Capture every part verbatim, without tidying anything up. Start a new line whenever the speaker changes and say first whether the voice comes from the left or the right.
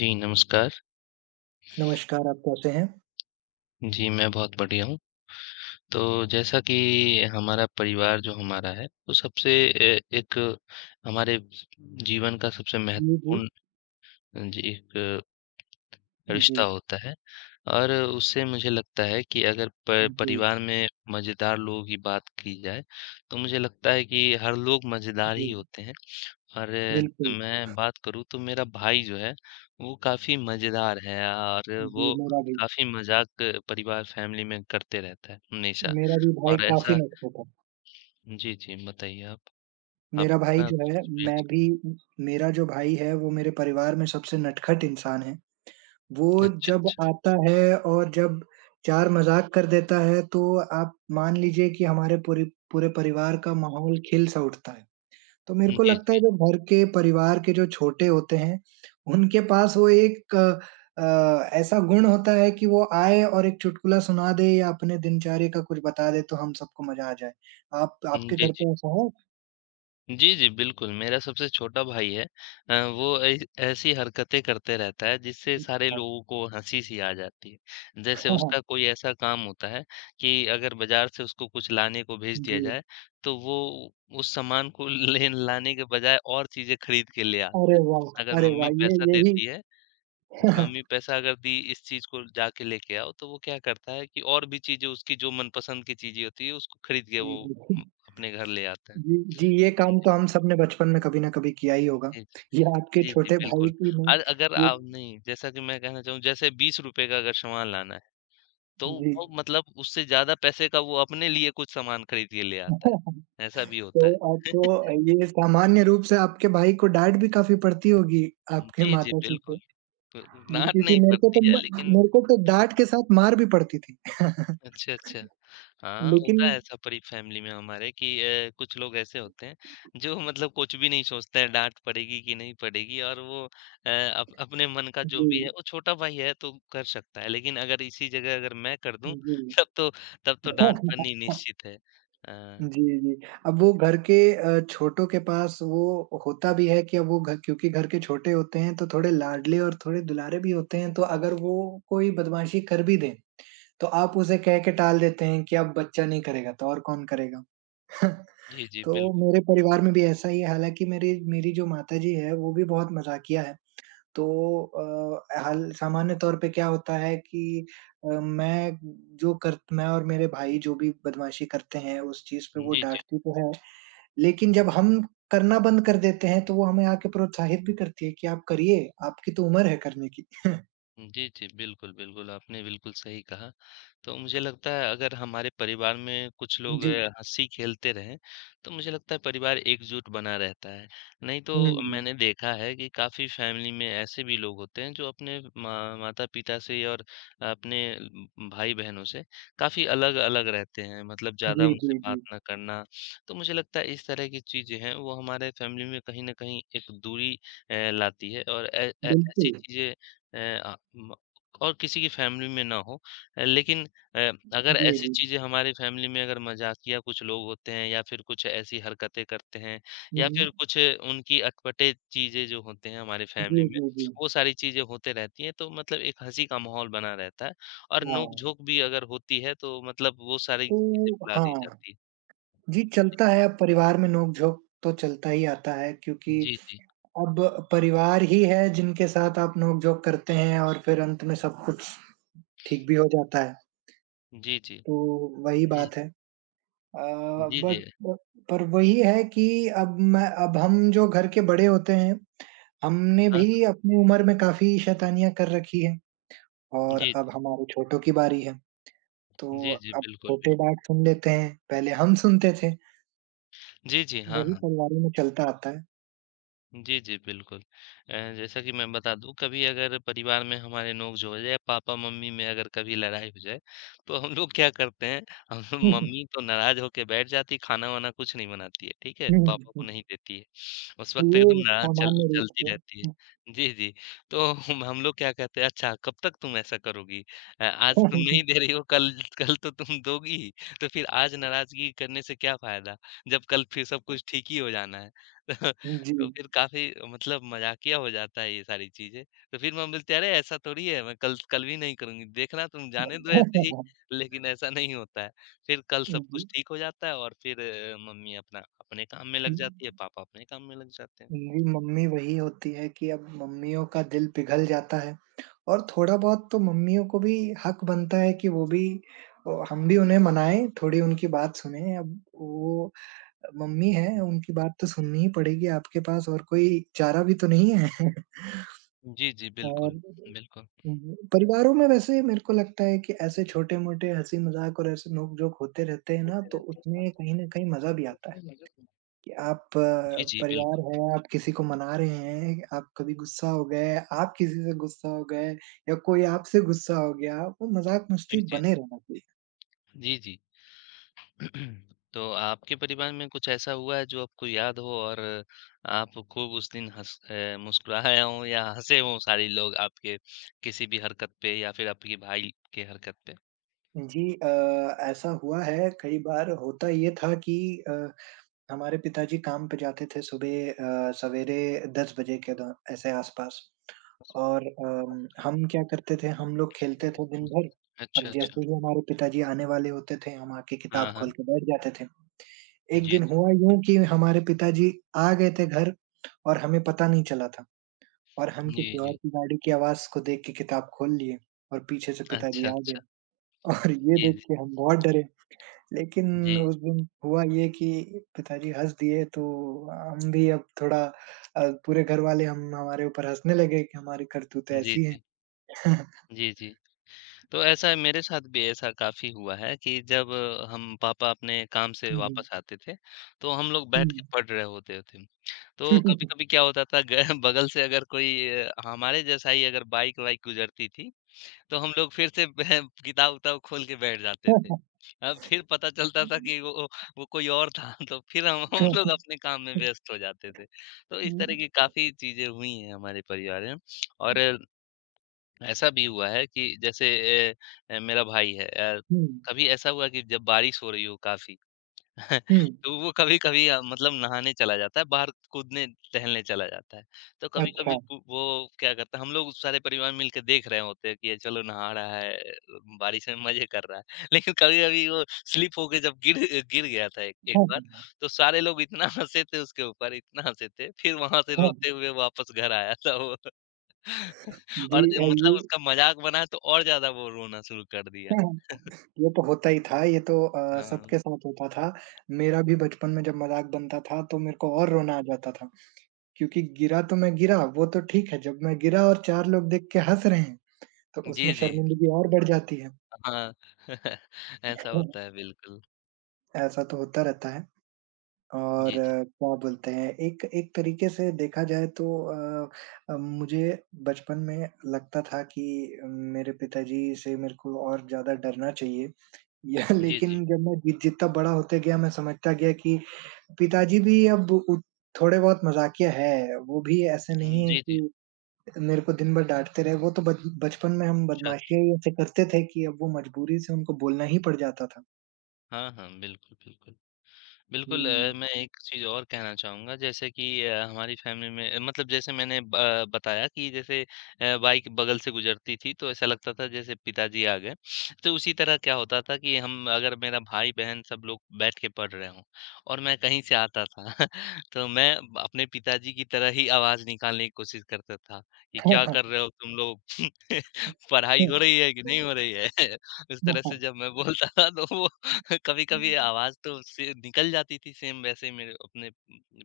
left: जी, नमस्कार।
right: नमस्कार, आप कैसे हैं?
left: जी, मैं बहुत बढ़िया हूँ। तो जैसा कि हमारा परिवार जो हमारा है, वो सबसे ए एक हमारे जीवन का सबसे
right: जी, जी।
left: महत्वपूर्ण जी एक
right: जी,
left: रिश्ता होता है। और उससे मुझे लगता है कि अगर प
right: जी,
left: परिवार में मज़ेदार लोगों की बात की जाए, तो मुझे लगता है कि हर लोग मज़ेदार ही
right: जी,
left: होते हैं। अरे!
right: बिल्कुल।
left: मैं बात करूँ तो मेरा भाई जो है, वो काफ़ी मज़ेदार है और
right: जी,
left: वो
right: मेरा भी।
left: काफ़ी मज़ाक परिवार फैमिली में करते रहता है, हमेशा।
right: मेरा भी भाई
left: और
right: काफ़ी
left: ऐसा
right: नटखट है।
left: जी, जी बताइए आप? आप
right: मेरा भाई
left: अपना
right: जो
left: कुछ
right: है
left: एक्सपीरियंस।
right: मैं भी मेरा जो भाई है वो मेरे परिवार में सबसे नटखट इंसान है। वो
left: अच्छा,
right: जब
left: अच्छा।
right: आता है और जब चार मज़ाक कर देता है तो आप मान लीजिए कि हमारे पूरे पूरे परिवार का माहौल खिल-सा उठता है। तो मेरे
left: जी,
right: को लगता
left: जी।
right: है जब घर के परिवार के जो छोटे होते हैं, उनके पास वो एक अ, अ, ऐसा गुण होता है कि वो आए और एक चुटकुला सुना दे या अपने दिनचर्या का कुछ बता दे तो हम सबको मज़ा आ जाए। आप आपके
left: जी,
right: घर
left: जी।
right: पे ऐसा है?
left: जी, जी, बिल्कुल, मेरा सबसे छोटा भाई है। अ, वो ऐ ऐसी हरकतें करते रहता है जिससे सारे
right: अच्छा।
left: लोगों को हँसी सी आ जाती है। जैसे
right: हाँ, हाँ।
left: उसका कोई ऐसा काम होता है कि अगर बाज़ार से उसको कुछ लाने को भेज दिया
right: जी।
left: जाए, तो वो उस सामान को ले लाने के बजाय और चीज़ें खरीद के ले आता
right: अरे
left: है।
right: वाह!
left: अगर
right: अरे
left: मम्मी
right: वाह! ये
left: पैसा
right: यही
left: देती है, मम्मी पैसा अगर दी इस चीज़ को जाके लेके आओ, तो वो क्या करता है कि और भी चीज़ें उसकी जो मनपसंद की चीज़ें होती है उसको खरीद के वो उम, अपने घर ले आता है।
right: जी, जी, ये
left: हाँ।
right: काम तो हम सबने बचपन में कभी न कभी किया ही होगा।
left: जी, जी।
right: ये आपके
left: जी, जी,
right: छोटे
left: बिल्कुल।
right: भाई की नहीं
left: और अगर
right: ये।
left: आप नहीं, जैसा कि मैं कहना चाहूँ जैसे ₹बीस रुपये का अगर सामान लाना है, तो
right: जी।
left: वो मतलब उससे ज़्यादा पैसे का वो अपने लिए कुछ सामान खरीद के ले आता है। ऐसा भी
right: तो
left: होता है।
right: आपको ये सामान्य रूप से आपके भाई को डाँट भी काफ़ी पड़ती होगी आपके
left: जी, जी,
right: माताश्री से?
left: बिल्कुल। प
right: जी,
left: डाँट
right: क्योंकि
left: नहीं
right: मेरे को तो
left: पड़ती है
right: म
left: लेकिन
right: मेरे को तो डाँट के साथ मार भी पड़ती थी।
left: अच्छा, अच्छा। हाँ,
right: लेकिन
left: होता है ऐसा परी फैमिली में हमारे कि अ, कुछ लोग ऐसे होते हैं, जो मतलब कुछ भी नहीं सोचते हैं डाँट पड़ेगी कि नहीं पड़ेगी और वो अ, अप अपने मन का जो भी है
right: जी,
left: वो छोटा भाई है तो कर सकता है। लेकिन अगर इसी जगह अगर मैं कर दूँ
right: जी।
left: तब तो तब तो डाँट पड़नी निश्चित है। अ,
right: जी, जी। अब वो घर के अ, छोटों के पास वो होता भी है कि अब वो घ क्योंकि घर के छोटे होते हैं तो थोड़े लाडले और थोड़े दुलारे भी होते हैं, तो अगर वो कोई बदमाशी कर भी दें, तो आप उसे कह के टाल देते हैं कि अब बच्चा नहीं करेगा तो और कौन करेगा?
left: जी, जी,
right: तो
left: बिल्कुल।
right: मेरे परिवार में भी ऐसा ही है, हालाँकि मेरी मेरी जो माताजी है, वो भी बहुत मज़ाकिया है। तो अ, हाल सामान्य तौर पे क्या होता है कि अ, मैं जो कर मैं और मेरे भाई जो भी बदमाशी करते हैं, उस चीज़ पे वो
left: जी, जी।
right: डाँटती तो है, लेकिन जब हम करना बंद कर देते हैं, तो वो हमें आके प्रोत्साहित भी करती है कि आप करिए, आपकी तो उम्र है करने की।
left: जी, जी। बिल्कुल, बिल्कुल, आपने बिल्कुल सही कहा। तो मुझे लगता है अगर हमारे परिवार में कुछ लोग
right: जी।
left: हँसी-खेलते रहें, तो मुझे लगता है परिवार एकजुट बना रहता है। नहीं तो
right: हुँ।
left: मैंने देखा है कि काफ़ी फैमिली में ऐसे भी लोग होते हैं जो अपने माँ माता-पिता से और अपने उम, भाई-बहनों से काफ़ी अलग-अलग रहते हैं, मतलब ज़्यादा
right: जी, जी,
left: उनसे बात
right: जी।
left: ना करना। तो मुझे लगता है इस तरह की चीज़ें हैं वो हमारे फैमिली में कहीं न कहीं एक दूरी अ, लाती है और ए ए ऐसी
right: बिल्कुल।
left: चीज़ें अ, अ, म और किसी की फैमिली में ना हो। अ, लेकिन अ, अगर
right: जी,
left: ऐसी
right: जी।
left: चीज़ें हमारी फैमिली में अगर मज़ाकिया कुछ लोग होते हैं या फिर कुछ ऐसी हरकतें करते हैं
right: हुँ,
left: या
right: हुँ।
left: फिर कुछ उनकी अटपटे चीज़ें जो होते हैं हमारी फैमिली
right: जी,
left: में,
right: जी, जी।
left: वो सारी चीज़ें होते रहती हैं, तो मतलब एक हँसी का माहौल बना रहता है और
right: हाँ,
left: नोक-झोंक भी अगर होती है तो मतलब वो सारी चीज़ें
right: तो
left: भुला दी
right: हाँ।
left: जाती हैं।
right: जी, चलता है, अब परिवार में नोक-झोंक तो चलता ही आता है क्योंकि
left: जी, जी।
right: अब परिवार ही है जिनके साथ आप नोक-झोंक करते हैं और फिर अंत में सब कुछ ठीक भी हो जाता है,
left: जी, जी।
right: तो वही
left: जी।
right: बात है। अ,
left: जी, जी।
right: बट ब पर वही है कि अब मैं अब हम जो घर के बड़े होते हैं, हमने
left: हाँ, हाँ।
right: भी अपनी उम्र में काफ़ी शैतानियाँ कर रखी हैं और
left: जी,
right: अब
left: जी।
right: हमारे छोटों की बारी है, तो
left: जी, जी।
right: अब
left: बिल्कुल,
right: छोटे
left: बिल्कुल।
right: डाँट सुन लेते हैं, पहले हम सुनते थे,
left: जी, जी। हाँ,
right: वही
left: हाँ।
right: परिवारों में चलता आता
left: जी, जी, बिल्कुल। अ, जैसा कि मैं बता दूँ कभी अगर परिवार में हमारे नोक-झोंक हो जाए, पापा-मम्मी में अगर कभी लड़ाई हो जाए, तो हम लोग क्या करते हैं, हम लोग
right: है।
left: मम्मी तो नाराज़ होके बैठ जाती है, खाना-वाना कुछ नहीं बनाती है, ठीक है? पापा को नहीं देती है। उस
right: तो
left: वक़्त एकदम
right: ये
left: नाराज़ चल
right: सामान्य रूप
left: चलती रहती है।
right: से
left: जी, जी। तो हम हम लोग क्या कहते हैं, "अच्छा कब तक तुम ऐसा करोगी? अ, आज तुम नहीं दे रही हो, कल कल तो तुम दोगी ही, तो फिर आज नाराज़गी करने से क्या फ़ायदा? जब कल फिर सब कुछ ठीक ही हो जाना है।"
right: जी।
left: तो फिर काफ़ी मतलब मज़ाकिया हो जाता है ये सारी चीज़ें। तो फिर मैं बोलते अरे ऐसा थोड़ी है, मैं कल कल भी नहीं करूँगी, देखना तुम जाने दो ऐसे ही, लेकिन ऐसा नहीं होता है। फिर कल
right: जी,
left: सब कुछ
right: जी,
left: ठीक हो जाता है और फिर अ, मम्मी अपना अपने काम में लग जाती है, पापा अपने काम में लग जाते हैं।
right: मम्मी वही होती है कि अब मम्मियों का दिल पिघल जाता है और थोड़ा-बहुत तो मम्मियों को भी हक बनता है कि वो भी अ, हम भी उन्हें मनाएँ, थोड़ी उनकी बात सुनें। अब वो मम्मी हैं, उनकी बात तो सुननी ही पड़ेगी, आपके पास और कोई चारा भी तो नहीं है।
left: जी, जी,
right: और
left: बिल्कुल, बिल्कुल।
right: हुँ। परिवारों में वैसे मेरे को लगता है कि ऐसे छोटे-मोटे हँसी-मज़ाक और ऐसे नोक-झोंक होते रहते हैं ना,
left: होते
right: तो
left: रहते हैं और
right: उसमें कहीं न कहीं मज़ा भी
left: तो
right: आता है
left: फिर मजा भी-
right: कि आप
left: जी,
right: अ,
left: जी,
right: परिवार
left: बिल्कुल।
right: है, आप किसी को मना रहे हैं, आप कभी गुस्सा हो गए, आप किसी से गुस्सा हो गए या कोई आपसे गुस्सा हो गया, वो मज़ाक-मस्ती
left: जी, जी।
right: बने रहना चाहिए।
left: जी, जी। तो आपके परिवार में कुछ ऐसा हुआ है जो आपको याद हो और आप खूब उस दिन हँस अ, मुस्कुराए हों या हँसे हों सारे लोग आपके किसी भी हरकत पे या फिर आपके भाई के हरकत पे?
right: जी अ, ऐसा हुआ है कई बार। होता ये था कि अ हमारे पिताजी काम पे जाते थे सुबह अ, सवेरे दस बजे के द ऐसे आस-पास, और अम, हम क्या करते थे, हम लोग खेलते थे दिन भर,
left: अच्छा,
right: और
left: अच्छा।
right: जैसे ही हमारे पिताजी आने वाले होते थे, हम आके
left: हाँ,
right: किताब खोल
left: हाँ।
right: के बैठ जाते थे। एक
left: जी,
right: दिन
left: जी।
right: हुआ यूँ कि हमारे पिताजी आ गए थे घर और हमें पता नहीं चला था, और हम
left: जी,
right: किसी और
left: जी।
right: की गाड़ी की आवाज़ को देख के किताब खोल लिए और पीछे से पिताजी
left: अच्छा,
right: आ गए।
left: अच्छा।
right: और ये
left: जी,
right: देख
left: जी।
right: के हम बहुत डरे। लेकिन
left: जी।
right: उस दिन हुआ ये कि पिताजी हँस दिए, तो हम भी अब थोड़ा अ, पूरे घरवाले हम हमारे ऊपर हँसने लगे कि हमारी करतूतें
left: जी,
right: ऐसी हैं।
left: जी। जी, जी। तो ऐसा है, मेरे साथ भी ऐसा काफ़ी हुआ है कि जब हम पापा अपने काम से
right: हुँ,
left: वापस आते थे, तो हम लोग बैठ के
right: हुँ,
left: पढ़ रहे होते थे। तो कभी-कभी क्या होता था ग बगल से अगर कोई अ, हमारे जैसा ही अगर बाइक-वाइक गुज़रती थी, तो हम लोग फिर से वह किताब-उताब खोल के बैठ जाते थे। अब फिर पता चलता था कि वो वो कोई और था। तो फिर हम हम लोग अपने काम में व्यस्त हो जाते थे। तो इस
right: हुँ,
left: तरह की काफ़ी चीज़ें हुई हैं हमारे परिवार में और अ, ऐसा भी हुआ है कि जैसे अ अ, मेरा भाई है, अ,
right: हुँ,
left: कभी ऐसा हुआ कि जब बारिश हो रही हो काफ़ी
right: हुँ,
left: तो वो कभी-कभी अ, मतलब नहाने चला जाता है, बाहर कूदने, टहलने चला जाता है। तो कभी-कभी
right: अच्छा।
left: वो वो क्या करता है, हम लोग सारे परिवार मिल के देख रहे होते हैं कि ये चलो नहा रहा है, बारिश में मज़े कर रहा है। लेकिन कभी-कभी वो स्लिप होके जब गिर गिर गया था एक एक
right: हाँ,
left: बार, तो सारे लोग इतना हँसे थे उसके ऊपर, इतना हँसे थे, फिर वहाँ से
right: हाँ,
left: रोते हुए वापस घर आया था वो।
right: जी
left: और
right: अ,
left: मतलब
right: ये
left: उसका मज़ाक बना तो और ज़्यादा वो रोना शुरू कर दिया।
right: ये तो होता ही था, ये तो अ,
left: हाँ।
right: सबके साथ होता था। मेरा भी बचपन में जब मज़ाक बनता था तो मेरे को और रोना आ जाता था। क्योंकि गिरा तो मैं गिरा, वो तो ठीक है, जब मैं गिरा और चार लोग देख के हँस रहे हैं, तो
left: जी,
right: उसमें
left: जी।
right: शर्मिंदगी और बढ़ जाती है।
left: हाँ, ऐसा होता है बिल्कुल।
right: ऐसा तो होता रहता है और
left: जी, जी।
right: अ, क्या बोलते हैं, एक एक तरीके से देखा जाए तो अ अ, मुझे बचपन में लगता था कि मेरे पिताजी से मेरे को और ज़्यादा डरना चाहिए। या
left: जी, जी।
right: लेकिन जब मैं जि जितना बड़ा होते गया, मैं समझता गया कि पिताजी भी अब उ थोड़े बहुत मज़ाकिया है, वो भी ऐसे
left: हुँ,
right: नहीं है
left: जी, जी।
right: कि मेरे को दिन भर डाँटते रहे, वो तो बच बचपन में हम
left: अच्छा, अच्छा।
right: बदमाशियाँ ही ऐसे करते थे कि अब वो मजबूरी से उनको बोलना ही पड़ जाता था।
left: हाँ, हाँ, बिल्कुल, बिल्कुल। बिल्कुल, अ,
right: हुँ।
left: मैं एक चीज़ और कहना चाहूँगा जैसे कि अ, हमारी फ़ैमिली में मतलब जैसे मैंने ब अ, बताया कि जैसे अ, बाइक बगल से गुज़रती थी तो ऐसा लगता था जैसे पिताजी आ गए। तो उसी तरह क्या होता था कि हम अगर मेरा भाई-बहन सब लोग बैठ के पढ़ रहे हों और मैं कहीं से आता था तो मैं अपने पिताजी की तरह ही आवाज़ निकालने की कोशिश करता था कि, "क्या कर रहे हो तुम लोग? पढ़ाई हो रही है कि नहीं हो रही है?" उस तरह से जब मैं बोलता था तो वो कभी-कभी आवाज़ तो से निकल जाती थी सेम वैसे ही मेरे अपने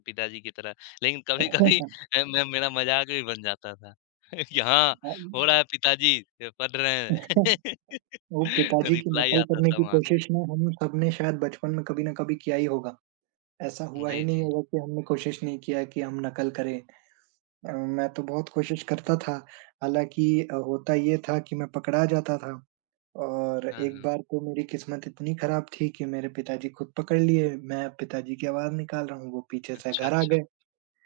left: पिताजी की तरह। लेकिन कभी-कभी अ, मैं मेरा मज़ाक भी बन जाता था कि हाँ, हो रहा है पिताजी अ, पढ़ रहे हैं।
right: वो पिताजी की
left: रिप्लाई
right: नकल
left: आता
right: करने
left: था
right: की
left: वहाँ से।
right: कोशिश ना हम सबने शायद बचपन में कभी न कभी किया ही होगा। ऐसा हुआ ही
left: जी,
right: नहीं
left: जी।
right: होगा कि हमने कोशिश नहीं किया कि हम नकल करें। अ, मैं तो बहुत कोशिश करता था, हालाँकि अ, होता ये था कि मैं पकड़ा जाता था। और
left: हाँ,
right: एक
left: हाँ।
right: बार तो मेरी किस्मत इतनी खराब थी कि मेरे पिताजी खुद पकड़ लिए, मैं पिताजी की आवाज़ निकाल रहा हूँ, वो पीछे से
left: अच्छा,
right: घर आ
left: अच्छा।
right: गए।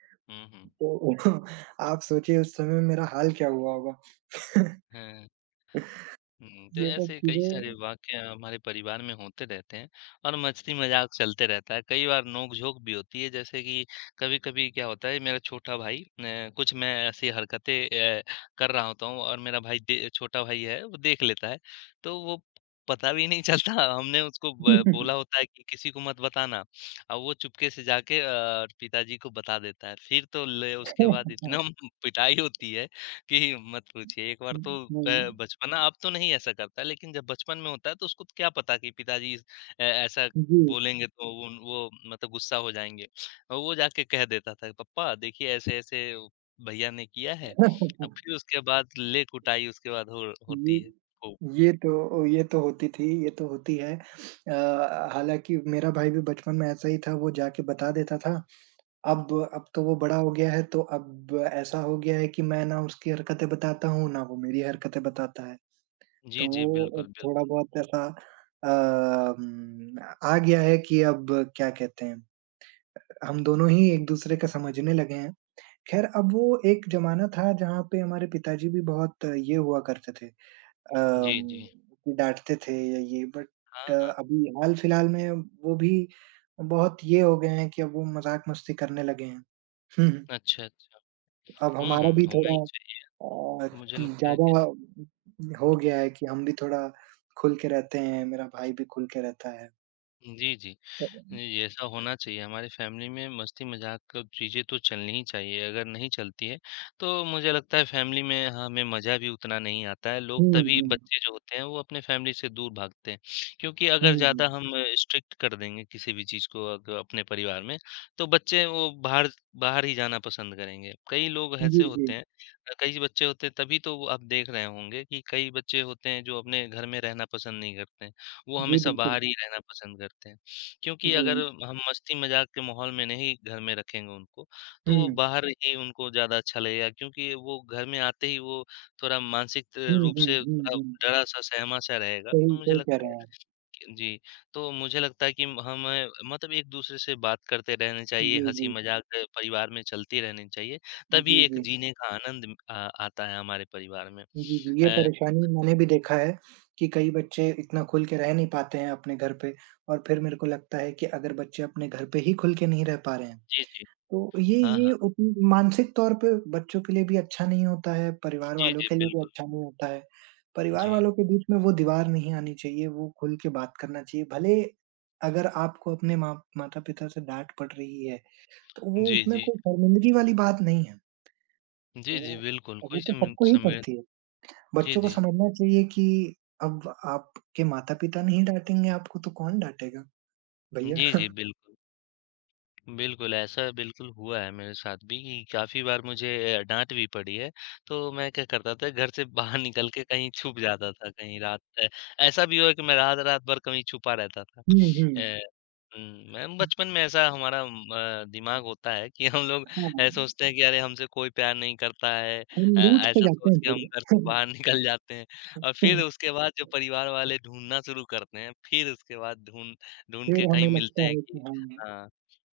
left: हुँ, हुँ।
right: तो आप सोचिए उस समय मेरा हाल क्या हुआ होगा।
left: हाँ। हुँ, तो
right: ये सब
left: ऐसे कई सारे
right: चीज़ें।
left: वाकया हमारे परिवार में होते रहते हैं और मस्ती-मज़ाक चलते रहता है। कई बार नोक-झोंक भी होती है जैसे कि कभी-कभी क्या होता है मेरा छोटा भाई, अ, कुछ मैं ऐसी हरकतें अ, कर रहा होता हूँ और मेरा भाई दे छोटा भाई है वो देख लेता है। तो वो पता भी नहीं चलता, हमने उसको ब बोला होता है कि किसी को मत बताना। अब वो चुपके से जाके अ, पिताजी को बता देता है। फिर तो ले उसके बाद इतना
right: हाँ,
left: पिटाई होती है कि मत पूछिए। एक बार तो
right: हुँ, नहीं,
left: अ, बचपना अब तो नहीं ऐसा करता लेकिन जब बचपन में होता है तो उसको तो क्या पता कि पिताजी इस- अ, ऐसा
right: जी।
left: बोलेंगे तो वो वो मतलब गुस्सा हो जाएंगे और वो जाके कह देता था पप्पा देखिए ऐसे ऐसे भैया ने किया है। अब फिर उसके बाद ले कुटाई उसके बाद हो, होती
right: ये
left: है खूब।
right: ये तो ये तो होती थी, ये तो होती है। अ, हालाँकि मेरा भाई भी बचपन में ऐसा ही था, वो जाके बता देता था। अब अब तो वो बड़ा हो गया है, तो अब ऐसा हो गया है कि मैं ना उसकी हरकतें बताता हूँ, ना वो मेरी हरकतें बताता है।
left: जी
right: तो
left: जी
right: वो
left: बिल्कुल
right: अब थोड़ा
left: बिल्कुल।
right: बहुत ऐसा अम, आ गया है कि अब क्या कहते हैं, हम दोनों ही एक-दूसरे का समझने लगे हैं। ख़ैर अब वो एक ज़माना था जहाँ पे हमारे पिताजी भी बहुत ये हुआ करते थे,
left: जी जी।
right: अम, कि डाँटते थे या ये बट
left: हाँ हाँ।
right: अभी हाल-फिलहाल में वो भी बहुत ये हो गए हैं कि अब वो मज़ाक-मस्ती करने लगे हैं।
left: अच्छा अच्छा।
right: अब
left: हम्म
right: हमारा
left: हम्म,
right: भी
left: होना ही
right: थोड़ा
left: चाहिए।
right: अ,
left: मुझे लगता है कि
right: ज़्यादा हो गया है कि हम भी थोड़ा खुल के रहते हैं, मेरा भाई भी खुल के रहता है।
left: जी जी। जी, ऐसा होना चाहिए। हमारी फ़ैमिली में मस्ती-मज़ाक क चीज़ें तो चलनी ही चाहिए, अगर नहीं चलती है, तो मुझे लगता है फ़ैमिली में हमें मज़ा भी उतना नहीं आता है। लोग
right: हुँ,
left: तभी
right: हुँ।
left: बच्चे जो होते हैं, वो अपने फ़ैमिली से दूर भागते हैं। क्योंकि अगर
right: हुँ, हुँ।
left: ज़्यादा हम स्ट्रिक्ट कर देंगे किसी भी चीज़ को अग अपने परिवार में, तो बच्चे वो बाहर बाहर ही जाना पसंद करेंगे। कई लोग
right: जी,
left: ऐसे
right: जी।
left: होते हैं, अ, कई बच्चे होते हैं तभी तो वो आप देख रहे होंगे कि कई बच्चे होते हैं जो अपने घर में रहना पसंद नहीं करते हैं। वो
right: जी,
left: हमेशा
right: बिल्कुल।
left: बाहर ही रहना पसंद करते हैं। क्योंकि अगर
right: जी।
left: हम मस्ती-मज़ाक के माहौल में नहीं घर में रखेंगे उनको, तो वो
right: हुँ।
left: बाहर ही उनको ज़्यादा अच्छा लगेगा क्योंकि वो घर में आते ही वो थोड़ा मानसिक त
right: हुँ,
left: रूप
right: हुँ,
left: से
right: हुँ,
left: थोड़ा
right: हुँ।
left: डरा-सा, सहमा-सा रहेगा। तो
right: सही
left: मुझे
right: सही कह
left: लगता
right: रहे
left: है
right: हैं आप।
left: कि जी, तो मुझे लगता है कि हमें मतलब एक-दूसरे से बात करते रहना चाहिए,
right: जी, जी।
left: हँसी-मज़ाक परिवार में चलती रहनी चाहिए, तभी
right: जी,
left: एक
right: जी।
left: जीने का आनंद अ, आता है हमारे परिवार में।
right: जी, जी। ये
left: अ,
right: परेशानी मैंने भी देखा है कि कई बच्चे इतना खुल के रह नहीं पाते हैं अपने घर पे, और फिर मेरे को लगता है कि अगर बच्चे अपने घर पे ही खुल के नहीं रह पा रहे हैं,
left: जी, जी।
right: तो ये
left: हाँ,
right: ये
left: हाँ।
right: उत मानसिक तौर पे बच्चों के लिए भी अच्छा नहीं होता है, परिवार
left: जी,
right: वालों
left: जी,
right: के लिए भी
left: बिल्कुल।
right: अच्छा नहीं होता है। परिवार
left: जी।
right: वालों के बीच में वो दीवार नहीं आनी चाहिए, वो खुल के बात करना चाहिए। भले अगर आपको अपने माँ माता-पिता से डाँट पड़ रही है, तो वो
left: जी,
right: उसमें
left: जी।
right: कोई शर्मिंदगी वाली बात नहीं है।
left: जी,
right: वो
left: जी, बिल्कुल। कोई
right: वो तो
left: सम
right: सबको ही
left: समें
right: पड़ती है।
left: जी,
right: बच्चों को
left: जी।
right: समझना चाहिए कि अब आपके माता-पिता नहीं डाँटेंगे आपको तो कौन डाँटेगा भैया?
left: जी, जी, बिल्कुल। बिल्कुल, ऐसा बिल्कुल हुआ है मेरे साथ भी कि काफ़ी बार मुझे अ, डाँट भी पड़ी है। तो मैं क्या करता था घर से बाहर निकल के कहीं छुप जाता था, कहीं रात अ, ऐसा भी हुआ कि मैं रात रात भर कहीं छुपा रहता था।
right: हुँ, हुँ।
left: अ, उम, मैम बचपन में ऐसा हमारा उम, अ, दिमाग होता है कि हम लोग अ,
right: हाँ,
left: सोचते हैं कि अरे हमसे कोई प्यार नहीं करता है।
right: हम
left: अ,
right: रूठ से
left: ऐसा
right: जाते
left: सोच
right: हैं
left: के हम घर से
right: थोड़े।
left: बाहर निकल जाते हैं और फिर उसके बाद जो परिवार वाले ढूँढना शुरू करते हैं, फिर उसके बाद ढूँढ ढूँढ
right: फिर
left: के कहीं
right: हमें
left: मिलते
right: लगता
left: हैं
right: है कि
left: कि
right: हाँ,
left: हाँ।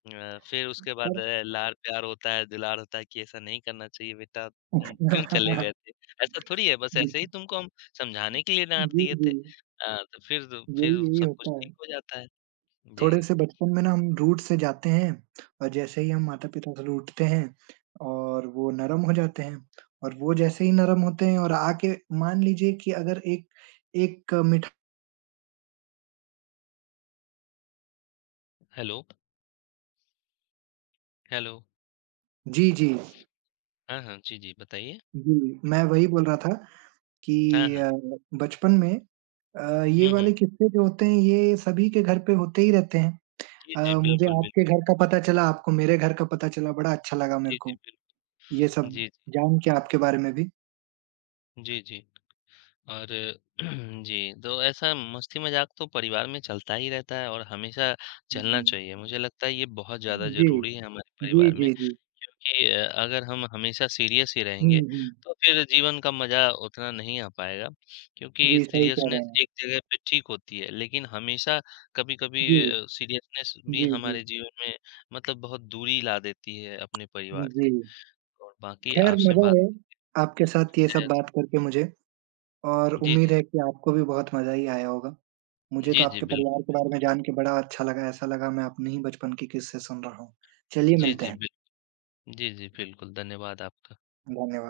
left: अ, फिर उसके बाद
right: खैर।
left: अ, लाड़-प्यार होता है, दुलार होता है कि ऐसा नहीं करना चाहिए बेटा, तुम क्यों चले गए थे? ऐसा थोड़ी है, बस ऐसे ही तुमको हम समझाने के लिए डाँट
right: जी,
left: दिए थे।
right: जी,
left: अ, तो फिर
right: यही
left: फिर
right: यही
left: सब
right: होता
left: कुछ
right: है।
left: ठीक हो जाता है। जी।
right: थोड़े से बचपन में ना हम रूट से जाते हैं और जैसे ही हम माता-पिता से रूठते हैं और वो नरम हो जाते हैं और वो जैसे ही नरम होते हैं और आके मान लीजिए कि अगर एक एक मिठा।
left: Hello, hello.
right: जी, जी,
left: हाँ, हाँ। जी, जी, बताइए।
right: जी, मैं वही बोल रहा था कि
left: हाँ, हाँ।
right: अ, बचपन में अ, ये
left: हुँ,
right: वाले
left: हुँ।
right: किस्से जो होते हैं ये सभी के घर पे होते ही रहते हैं।
left: जी, जी,
right: अ, मुझे
left: बिल्कुल, बिल्कुल।
right: आपके घर का पता चला, आपको मेरे घर का पता चला, बड़ा अच्छा लगा मेरे
left: जी,
right: को,
left: जी, बिल्कुल।
right: ये सब
left: जी, जी।
right: जान के आपके बारे में भी।
left: जी, जी। और जी, तो ऐसा मस्ती-मज़ाक तो परिवार में चलता ही रहता है और हमेशा चलना
right: हुँ,
left: चाहिए। मुझे लगता है ये बहुत ज़्यादा
right: जी,
left: ज़रूरी है हमारे
right: जी,
left: परिवार
right: जी,
left: में।
right: जी।
left: क्योंकि अ, अगर हम हमेशा सीरियस ही
right: हुँ,
left: रहेंगे,
right: हुँ।
left: तो फिर जीवन का मज़ा उतना नहीं आ पाएगा, क्योंकि
right: जी, सही कह रहे
left: सीरियसनेस
right: हैं।
left: एक जगह पे ठीक होती है, लेकिन हमेशा कभी-कभी
right: जी,
left: अ, सीरियसनेस भी
right: जी, जी,
left: हमारे जीवन में मतलब बहुत दूरी ला देती है अपने परिवार
right: जी।
left: से। और बाकी
right: ख़ैर
left: आपसे
right: मज़ा
left: बात
right: आया आपके साथ ये सब
left: है।
right: बात करके मुझे, और
left: जी,
right: उम्मीद
left: जी।
right: है कि आपको भी बहुत मज़ा ही आया होगा। मुझे तो
left: जी, जी,
right: आपके परिवार के
left: बिल्कुल।
right: बारे में जान के बड़ा अच्छा लगा, ऐसा लगा मैं अपने ही बचपन के किस्से सुन रहा हूँ। चलिए
left: जी,
right: मिलते
left: जी,
right: हैं,
left: बिल जी, जी, बिल्कुल, धन्यवाद आपका।
right: धन्यवाद।